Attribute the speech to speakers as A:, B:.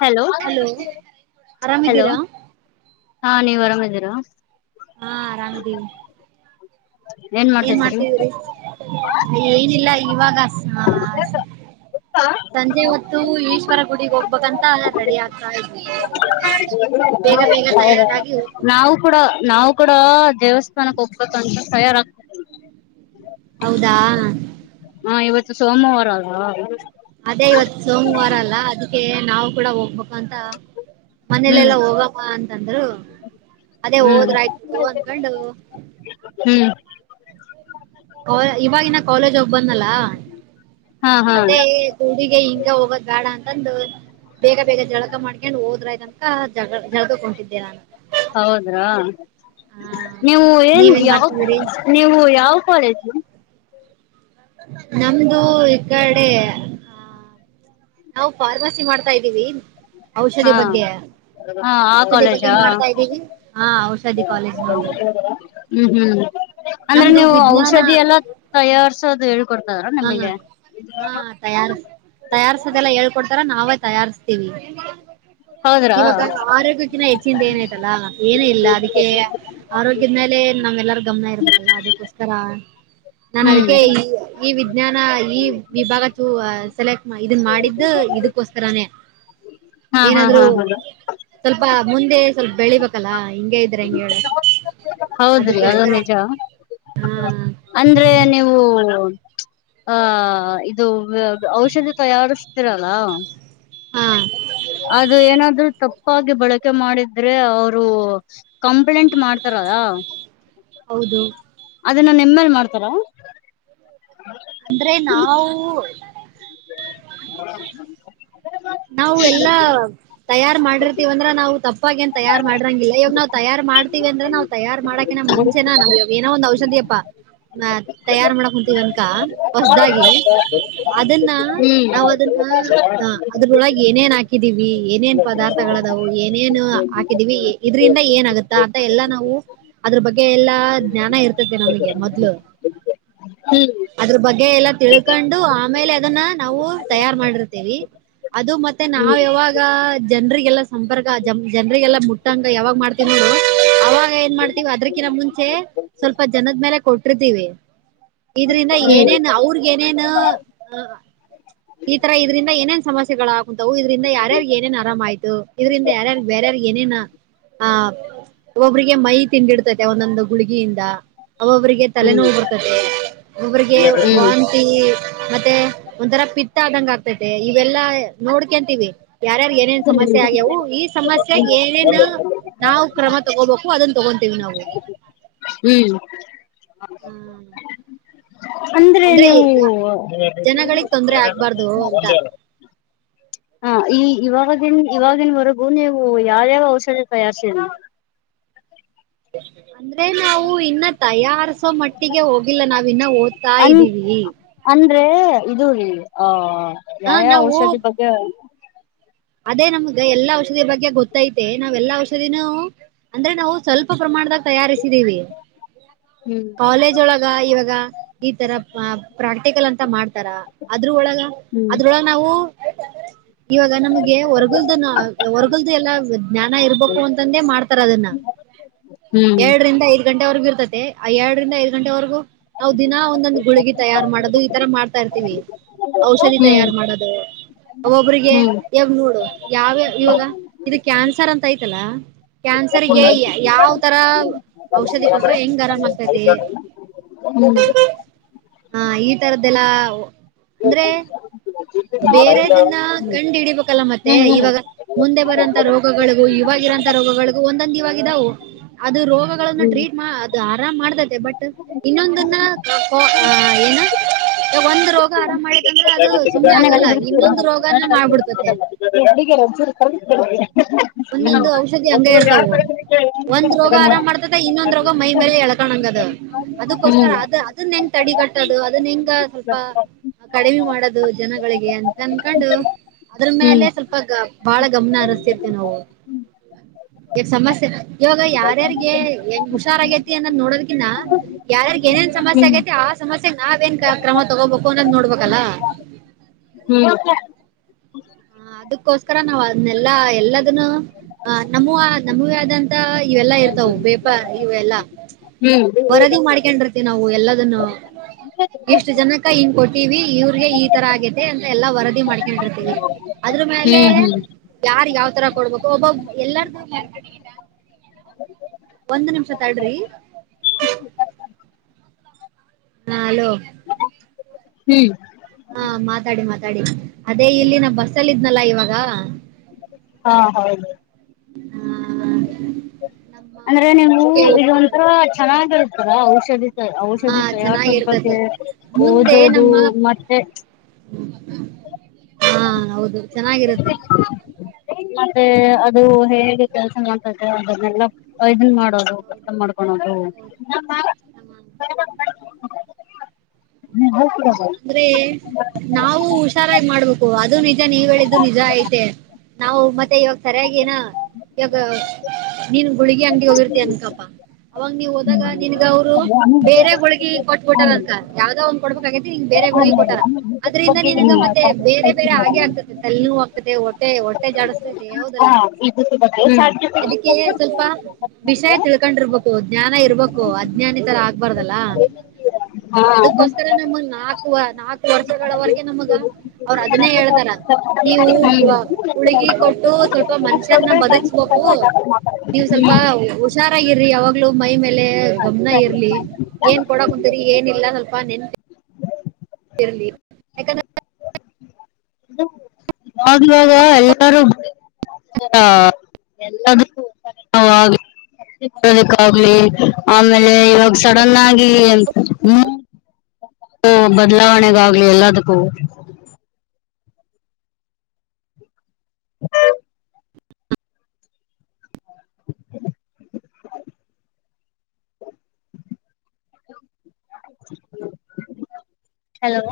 A: Hello hello
B: ಆರಾಮಿದ್ದೀರಾ
A: ಹಾ ನೀವ್ ಆರಾಮಿದಿರ.
B: ಹಾ ಆರಾಮಿದಿವಿ. ಏನ್ ಮಾಡ್ತೀದಿರಿ ಏನಿಲ್ಲ ಇವಾಗ ಸಂಜೆ ಹೊತ್ತು ಈಶ್ವರ ಗುಡಿಗೆ ಹೋಗ್ಬೇಕಂತ ರೆಡಿ ಆಗ್ತಾ ಇದ್ವಿ. ಬೇಗ ಬೇಗ
A: ಹೌದ.
B: ತಯಾರಾಗಿ ಹೋಗ್ಬೇಕಂತ
A: ನಾವು ಕೂಡ ನಾವು ಕೂಡ ದೇವಸ್ಥಾನಕ್ಕೆ ಹೋಗ್ಬೇಕಂತ ತಯಾರಾಗ್ತದಿವಿ.
B: ಹೌದಾ.
A: ಹಾ ಇವತ್ತು ಸೋಮವಾರ ಅಲ್ವಾ.
B: ಅದೇ ಇವತ್ ಸೋಮವಾರ ಅಲ್ಲಾ ಅದಿಕ್ಕೆ ನಾವು ಕೂಡ ಹೋಗ್ಬೇಕು ಅಂತ.
A: ಹ್ಮ್
B: ಮನೇಲೆೆಲ್ಲಾ ಹೋಗಮ ಅಂತಂದ್ರು. ಅದೇ
A: ಹ್ಮ್
B: ಹೋದ್ರಯ್ತು ಬಿಡು ಅನ್ಕಂಡು.
A: ಹ್ಮ್
B: ಇವಾಗಿನ ಕಾಲೇಜ್ ಹೋಗ್ಬಂದ್ನಲ್ಲ.
A: ಹಾ ಹಾ.
B: ಗುಡಿಗೆ ಹಿಂಗೆ ಹೋಗದ್ ಬೇಡ ಅಂತಂದು. ಬೇಗ ಬೇಗ ಜಳಕ ಮಾಡ್ಕೆಂಡ್ ಹೋದ್ರಾಯ್ತಂತ ಜಗ ಜಳಕಕ್ ಹೊಂಟಿದೆ ನಾನು.
A: ಹೌದ್ರಾ
B: ಆ
A: ನೀವು ಏನ್
B: ನೀವೇನ್
A: ಯಾವ್
B: ಮಾಡ್ತಿದೀರಿ
A: ನೀವು ಯಾವ್ ಕಾಲೇಜು.
B: ನಮ್ದು ಇಕಡೆ. ನಾವ್ ಫಾರ್ಮಸಿ ಮಾಡ್ತಾ ಇದ್ದೀವಿ ಔಷದಿ
A: ಹಾ
B: ಬಗ್ಗೆ.
A: ಹಾ ಆ
B: ಔಷದಿ ಬಗ್ಗೆ
A: ಕಾಲೇಜಾ
B: ಮಾಡ್ತಾ ಇದ್ದೀವಿ ಹಾ ಔಷದಿ ಕಾಲೇಜ್ ನಮ್ದು.
A: ಹ್ಮ್ ಹ್ಮ್ ಅಂದ್ರೆ
B: ನಮ್ದು
A: ನೀವು
B: ವಿಜ್ಞಾನ
A: ಔಷದಿ ಎಲ್ಲ ತಯಾರ್ಸೋದು ಹೇಳ್ಕೊಡ್ತರ
B: ಹಾ
A: ನಿಮಿಗೆ.
B: ಹಾ ತಯಾರ್ ತಯಾರ್ಸದೆಲ್ಲಾ ಹೇಳ್ಕೊಡ್ತಾರ ನಾವೇ ತಯಾರ್ಸ್ತಿವಿ.
A: ಹೌದ್ರಾ
B: ಇವಾಗ ಆರೋಗ್ಯಕ್ಕಿನ ಹೆಚ್ಚಿಂದ್ ಏನಯ್ತಲ್ಲಾ ಏನ್ ಇಲ್ಲ ಅದಿಕ್ಕೆ. ಆರೋಗ್ಯುದ್ ಮೇಲೆ ನಮ್ಮೆಲ್ಲರ್ ಗಮ್ನ ಇರ್ಬೇಕಲ್ಲ ಅದಿಕ್ಕೋಸ್ಕರ ನಾನ್
A: ಹ್ಮ್
B: ಅದಿಕ್ಕೆ ಈ ಈ ವಿಜ್ಞಾನ ಈ ವಿಭಾಗ ತೂ ಸೆಲೆಕ್ ಮಾ ಇದುನ್ ಮಾಡಿದ್ದು ಇದಕೊಸ್ಕರನೇ.
A: [inaudible] ಹಾ ಹಾ
B: ಏನಾದ್ರು.
A: ಹೌದು
B: ಸ್ವಲ್ಪ ಮುಂದೆ ಸ್ವಲ್ಪ್ ಬೆಳಿಬೇಕಲ್ಲಾ ಹಿಂಗೆ ಇದ್ರೆ ಹೆಂಗೇಳು.
A: ಹೌದ್ರಿ ಅದು ನಿಜ.
B: ಹಾ
A: ಅಂದ್ರೆ ನೀವು. ಹ ಇದು ಔಷದಿ ತಯಾರಿಸ್ತಿರಲ್ಲ.
B: ಹಾ
A: ಅದು ಏನಾದ್ರೂ ತಪ್. ಕಾಫಿ ಬೆಳಗ್ಗೆ ಮಾಡಿದ್ರೆ ಅವರು ಕಂಪ್ಲೇಂಟ್ ಮಾಡ್ತಾರಲಾ.
B: ಹೌದು.
A: ಅದನ್ನ ನಿಮ್ ಮೇಲ್ ಮಾಡ್ತಾರ.
B: [unintelligible] ಅಂದ್ರೆ ನಾವು.
A: [inaudible]
B: ನಾವು ಎಲ್ಲಾ. ತಯಾರ್ ಮಾಡಿರ್ತಿವಂದ್ರ ನಾವು ತಪ್ಪಾಗ ಏನ್ ತಯಾರ್ ಮಾಡ್ರಂಗಿಲ್ಲ ಇವಾಗ ನಾವು ತಯಾರಾರ್ ಮಾಡ್ತಿವಿ ಅಂದ್ರೆ ನಾವು. ತಯಾರಾರ್ ಮಾಡಕೆ ನ ಮುಂಚೆನಾ ನಾವ್ವಾಗ ಏನೋ ಒಂದ್ ಔಷಧಿಯಪ್ಪ. ನಾ ತಯಾರ್ ಮಾಡಕ್ ಕುಂತಿವೆ ಅಂತ ಹೊಸದಾಗಿ ಅದನ್ನ.
A: ಹ್ಮ್
B: ನಾವ್ ಅದನ್ನ. ಅದ್ರೊಳಗೆ ಏನೇನ್ ಹಾಕಿದೀವಿ ಏನೇನ್ ಪದಾರ್ಥಗಳದವು ಏನೇನು ಹಾಕಿದೀವಿ. ಇದರಿಂದ ಏನಾಗುತ್ತಾ ಅಂತ ಎಲ್ಲಾ ನಾವು ಅದ್ರ ಬಗ್ಗೆ ಎಲ್ಲ. ಜ್ಞಾನ ಇರ್ತತಿ ನಮಗೆ ಮೊದ್ಲು.
A: ಹ್ಮ್
B: ಅದ್ರ ಬಗ್ಗೆ ಎಲ್ಲಾ ತಿಳ್ಕೊಂಡು ಆಮೇಲೆ ಅದನ್ನ ನಾವು ತಯಾರ್ ಮಾಡಿರ್ತಿವಿ. ಅದು ಮತ್ತೆ ನಾವ
A: ಹ್ಮ್
B: ಯಾವಾಗ ಜನ್ರಿಗೆಲ್ಲಾ ಸಂಪರ್ಕ ಜ ಜನ್ರಿಗೆಲ್ಲ ಮುಟ್ಟಂಗ ಯಾವಾಗ ಮಾಡ್ತಿವ [unintelligible] ಅವಾಗ ಏನ್ ಮಾಡ್ತೀವಿ ಅದ್ರಕಿ ನ ಮುಂಚೆ ಸ್ವಲ್ಪ ಜನದ್ಮೇಲೆ ಕೊಟ್ಟಿರುತ್ತೇವೀ. ಇದ್ರಿಂದ ಏನೇನ್ ಅವ್ರಗ ಏನೇನ್ ಈ ತರ ಇದ್ರಿಂದ ಏನೇನ್. ಸಮಸ್ಯೆಗಳಾಗಕ ಕುಂಂತವು ಇದ್ರಿಂದ ಯಾರ್ಯಾರು ಏನೇನ್ ಆರಾಮ ಆಾಯ್ತು ಇದ್ರಿಂದ ಯಾರ್ಯಾರ ಬರ್ಯಾರಾರ್ ಏನೇನ. ಹ ಒಬ್ರಿಗೆ ಮೈ ತಿಂದಿಡ್ತೈತೆ ಒಂದೊಂದು ಗುಳಗಿಯಿಂದ ಒಬ್ಬೊಬ್ಬರಿಗೆ.
A: ಹ್ಮ್ ಹ್ಮ್
B: ತಲೆನೋವು ಬರ್ತದೆ ಒಬ್ಬ್ರಿಗೆ
A: ಹ್ಮ್
B: ವಾಂತಿ. ಮತ್ತೆ ಒಂಥರ ಪಿತ್ತ ಆದಂಗ ಆಗ್ತೈತೆ ಇವೆಲ್ಲಾ ನೋಡ್ಕಂತೀವಿ. ಯಾರ್ಯಾರು ಏನೇನ್ ಸಮಸ್ಯೆ ಆಗ್ಯವು ಈ. ಸಮಸ್ಯ ಏನೇನ್ ನಾವು ಕ್ರಮ ತಗೋಬೇಕು ಅದನ್ ತಗೊಂತೀವಿ ನಾವು.
A: ಹ್ಮ್.
B: ಹ್ಮ್ [inaudible]
A: ಅಂದ್ರೆ ನೀವು.
B: ಜನಗಳಿಗೆ ತೊಂದ್ರೆ ಆಗ್ಬಾರ್ದು ಅಂತ
A: [unintelligible] ಹಾ ಈ ಇವಾಗಿನ್ ಇವಾಗಿನ್ವರೆಗೂ ನೀವು ಯಾವ್ಯಾವ ಔಷಧಿ ತಯಾರಿಸಿದ್ದೀರಾ.
B: ಅಂದ್ರೆ ನಾವು ಇನ್ನ ತಯಾರ್ಸೋ ಮಟ್ಟಿಗೆ ಹೋಗಿಲ್ಲ ನಾವ್ ಇನ್ನ ಓದ್. ಓದುತಾ
A: ಅನ್
B: ವಿದಿವಿ.
A: ಅಂದ್ರೆ ಇದು ರ ಆಹ
B: ಹ
A: ಯಾವ್ ಯಾವ್
B: ನಾವು
A: ಔಷಧಿ ಬಗ್ಗೆ.
B: ಅದೇ ನಮ್ಗ ಎಲ್ಲಾ ಔಷಧಿ ಬಗ್ಗೆ ಗೊತ್ತೈತೆ ನಾವ್ ಎಲ್ಲಾ ಔಷಧಿನೂ. ಅಂದ್ರೆ ನಾವು ಸ್ವಲ್ಪ ಪ್ರಮಾಣದಾಗ ತಯಾರಿಸಿದೀವಿ.
A: ಹ್ಮ್
B: ಕಾಲೇಜ್ ಒಳಗ ಇವಾಗ. ಈ ತರ ಪ್ರಾಕ್ಟಿಕಲ್ ಅಂತ ಮಾಡ್ತಾರ ಅದ್ರ ಒಳಗ
A: ಹ್ಮ್
B: ಅದ್ರೊಒಳಗ. ನಾವು ಇವಾಗ. ಗೆ ವರ್ಗಲ್ದನ ಹೊರ್ಗಲ್ದು ಎಲ್ಲಾ ಜ್ಞಾನ ಇರ್ಬೇಕು ಅಂತಂದೆ ಮಾಡ್ತಾರ ಅದನ್ನ.
A: ಹ್ಮ್
B: ಎರಡರಿಂದ ಐದ್ ಗಂಟೆವರೆಗು ಇರ್ತತೆ ಆ ಎರಡರಿಂದ ಐದ್ ಗಂಟೆವರೆಗೂ. ನಾವು ದಿನಾ ಒಂದೊಂದ್ ಗುಳಗಿ ತಯಾರು ಮಾಡೋದು ಈತರ ಮಾಡ್ತಾ ಇರ್ತೀವಿ. ಔಷಧಿ
A: ಹ್ಮ್
B: ತಯಾರು ಮಾಡೋದು ಒಬೊಬ್ರಿಗೆ.
A: ಹ್ಮ್
B: ಯಾವ ನೋಡು ಯಾವ್ಯ ಇವಾಗ ಇದು ಕ್ಯಾನ್ಸರ್ ಅಂತ ಆಐ್ತಲ್ಲ. ಕ್ಯಾನ್ಸರ್ಗೆ ಯಾವ್ ತರ ಔಷಧಿ ಕೊಟ್ರೆ ಹೆಂಗ್ ಆರಾಮ ಆಗತೈತಿ.
A: ಹ್ಮ್ [inaudible]
B: ಹಾ ಈ ತರದ್ದೆಲ್ಲ ಅಂದ್ರೆ. ಬೇರೆದನ್ನ ಕಂಡ್ ಹಿಡಿಬೇಕಲ್ಲ ಮತ್ತೆ
A: ಹ್ಮ್
B: ಇವಾಗ. ಮುಂದೆ ಬರಂತಾ ರೋಗಗಳಿಗೂ ಇವಾಗಿರೋಂತಥ ರೋಗಗಳಿಗು ಒಂದೊಂದ್ ಇವಾಗ ಇದಾವು. ಅದು ರೋಗಗಳನ್ನು
A: ಹ್ಮ್ ಹ್ಮ್
B: ಟ್ರೀಟ್ ಅದು ಆರಾಮ್ ಮಾಡ್ತೈತೆ ಬಟ್. ಇನ್ನೊಂದನ್ನ ಏನ ಒಂದ್ ರೋಗ ಆರಾಮ್ ಮಾಡೇತ್ಂದ್ರೆ ಅದು. ಸುಮ್ನೆ ಆಗಲ್ಲ ಇನ್ನೊಂದು ರೋಗನ ಮಾಡ್ಬಿಡ್ತತೆ.
A: [inaudible] [unintelligible]
B: ಒಂದೊಂದು ಔಷಧಿ ಹಂಗೆ ಇರ್ತವು ಒಂದ್ ರೋಗ ಆರಾಮ್ ಮಾಡ್ತ. ಇನ್ನೊಂದ್ ರೋಗ ಮೈ ಮೇಲೆ ಎಳ್ಕೋಂಗದ ಅದಕ್ಕೋಸ್ಕರ
A: ಹ್ಮ್
B: ಅದ. ಅದನ್ನ ಹೆಂಗ್ ತಡಿ ಕಟ್ಟದು ಅದು ಹೆಂಗ ಸ್ವಲ್ಪ. ಕಡಿಮೆ ಮಾಡದು ಜನಗಳಿಗೆ ಅಂತ ಅನ್ಕೊಂಡು. ಅದ್ರ
A: ಹ್ಮ್ ಹ್ಮ್
B: ಮೇಲೆ ಸ್ವಲ್ಪ ಗ ಬಾಳ ಗಮನ ಹಸ್ತಿರ್ತಿವಿ ನಾವು. ಈಗ ಸಮಸ್ಯೆ ಇವಾಗ ಯಾರ್ಯಾರ್ಗೆ ಹೆಂಗ್ ಹುಷಾರಗೈತಿ ಅನ್ನ ನೋಡೋದಕಿನ್ನ. ಯಾರಾರ್ಗ ಏನೇನ್ ಸಮಸ್ಯೆ
A: ಹ್ಮ್
B: ಆಗೈತಿ ಆ ಸಮಸ್ಯೆಗೆ ನಾವೇಏನ್ ಕ್ರಮ ತಗೋಬೇಕು ಅನ್ನೋದ್ ನೋಡ್ಬೇಕಲ್ಲಾ.
A: ಹ್ಮ್.
B: ಹ ಅದಕ್ಕೋಸ್ಕರ ನಾವ್ ಅದನೆಲ್ಲಾ ಎಲ್ಲದನ್ನು. ಹ ನಮ್ಮೂ ನಮಗೆ ಆದಂತ ಇವೆಲ್ಲಾ ಇರ್ತವು ಬೇಪ ಇವೆಲ್ಲಾ.
A: ಹ್ಮ್
B: ವರದಿ ಮಾಡಿಕೊಂಡಿರುತ್ತೇವೆ ನಾವು ಎಲ್ಲದನ್ನು. ಇಷ್ಟು ಜನಕ ಹಿಂಗ ಕೊಟ್ಟಿವವಿ ಇವ್ರಗೆ ಈ ತರ ಆಗೇತೆ ಅಂತ ಎಲ್ಲಾ ವರದಿ ಮಾಡ್ಕೊಂಡ್ರತಿವಿ. ಅದ್ರ ಮೇಲೆ
A: ಹ್ಮ್ ಹ್ಮ್
B: ಯಾರಿಗೆ ಯಾವ್ ತರ ಕೊಡ್ಬೇಕು ಒಬ್ಬೊಬ್ ಎಲ್ಲಾರ. ಒಂದ್ ನಿಮಿಷ ತಡ್ರಿ. ಹಾ ಹಲೋ.
A: ಹ್ಮ್.
B: ಹಾ ಮಾತಾಡಿ ಮಾತಾಡಿ ಅದೇ ಇಲ್ಲಿ ನಾ ಬಸ್ಸಲ್ಲಿ ಇದ್ನಲ್ಲಾ ಇವಾಗ.
A: ಹಾ ಹೌದು.
B: ಹಾ.
A: ಅಂದ್ರೆ ನೀವು ಇದ ಒಂಥರ ಚೆನ್ನಾಗಿರುತ್ತಲಾ ಔಷಧಿ.
B: ಹಾ
A: ಔಷಧಿ ತಯಾರಿಸೋದ್ ಬಗ್ಗೆ
B: ಚೆನ್ನಾಗಿರ್ತತೆ ಮುಂದೆ
A: ಓದೋದು
B: ನಮ್ಮ
A: ಮತ್ತೆ.
B: ಹಾ ಹೌದು ಚೆನ್ನಾಗಿರುತ್ತೆ.
A: ಮತ್ತೆ ಅದು ಹೇಗೆ ಕೆಲ್ಸ ಮಾಡ್ತದೆ ಅದನ್ನೆಲ್ಲ. ಇದನ್ ಮಾಡೋದು ಬತ್ತ
B: ಹೌದು
A: ಮಾಡ್ಕೊಳೋದು.
B: ಹೌದು
A: [unintelligible]
B: ಅಂದ್ರೆ ನಾವು ಹುಷಾರಾಗಿ ಮಾಡ್ಬೇಕು ಅದು ನಿಜಾನೆ ನೀವ ಹೇಳಿದ್ದು ನಿಜ ಐತೆ. ನಾವು ಮತ್ತೆ ಇವಾಗ ಸರಿಯಾಗಿ ಏನ ಇವಾಗ ನೀನ್ ಗುಳಗಿ ಅಂಗಡಿ ಹೋಗಿರ್ತ ಅನ್ಕಪಾ. ಅವಾಗ ನೀವ ಹೋದಾಗ ನಿನ್ಗ ಅವರು ಬೇರೆ ಗುಳಗೀ ಕೊಟ್ಬಿಟಾರ ಅನ್ಕ ಯಾವ್ದೋ ಒಂದ್ ಕೊಡ್ಬೇಕಾಗಿತ್ತು. ಬೇರೆ ಗುಳಿಗೆ ಕೊಟ್ಟಾರ ಅದ್ರಿಂದ ನಿನಗ ಮತ್ತೆ ಬೇರೆ ಬೇರೆ ಆಗೇ ಆಗ್ತದೆ ತಲೆ. ಹೊಟ್ಟೆ ಹೊಟ್ಟೆ ಜಾಡಸ್ತೈತೆ ಹೌದಲ್ಲಾ ಅದಕ್ಕೆ ಸ್ವಲ್ಪ. ವಿಷಯ ತಿಳ್ಕೊಂಡಿರ್ಬೇಕು ಜ್ಞಾನ ಇರ್ಬೇಕು ಅಜ್ಞಾನಿತರ ಆಗ್ಬಾರ್ದಲ್ಲ.
A: ಹಾ.
B: ನಮಗ ನಾಕ ನಾಕು ವರ್ಷಗಳವರೆಗೆ ನಮಗ ಅವ್ರು ಅದನ್ನೇ ಹೇಳ್. ರ ನೀವು
A: ಹ್ಮ್
B: ಗುಳಗೀ ಕೊಟ್ಟು ಸ್ವಲ್ಪ ಮನುಷ್ಯರನ್ನ ಬದುಕ್ಸ್ಬೇಕು. ನೀವು ಸ್ವಲ್ಪ ಹುಷಾರಾಗಿರ್ರಿ ಯಾವಾಗ್ಲೂ ಮೈ ಮೇಲೆ ಗಮನ ಇರ್ಲಿ. ಏನ್ ಕೊಡ ಕುಂತೀರಿ ಏನಿಲ್ಲ ಸ್ವಲ್ಪ ನೆನ್. ಇರ್ಲಿ ಯಾಕಂದ್ರ.
A: [unintelligible] ದಕ್ಕಾಗ್ಲಿ ಆಮೇಲೆ ಇವಾಗ ಸಡನ್ ಆಗಿ. ಬದಲಾವಣೆಗೆ ಆಗ್ಲಿ ಎಲ್ಲದಕ್ಕೂ. [inaudible] ಹಲೋ.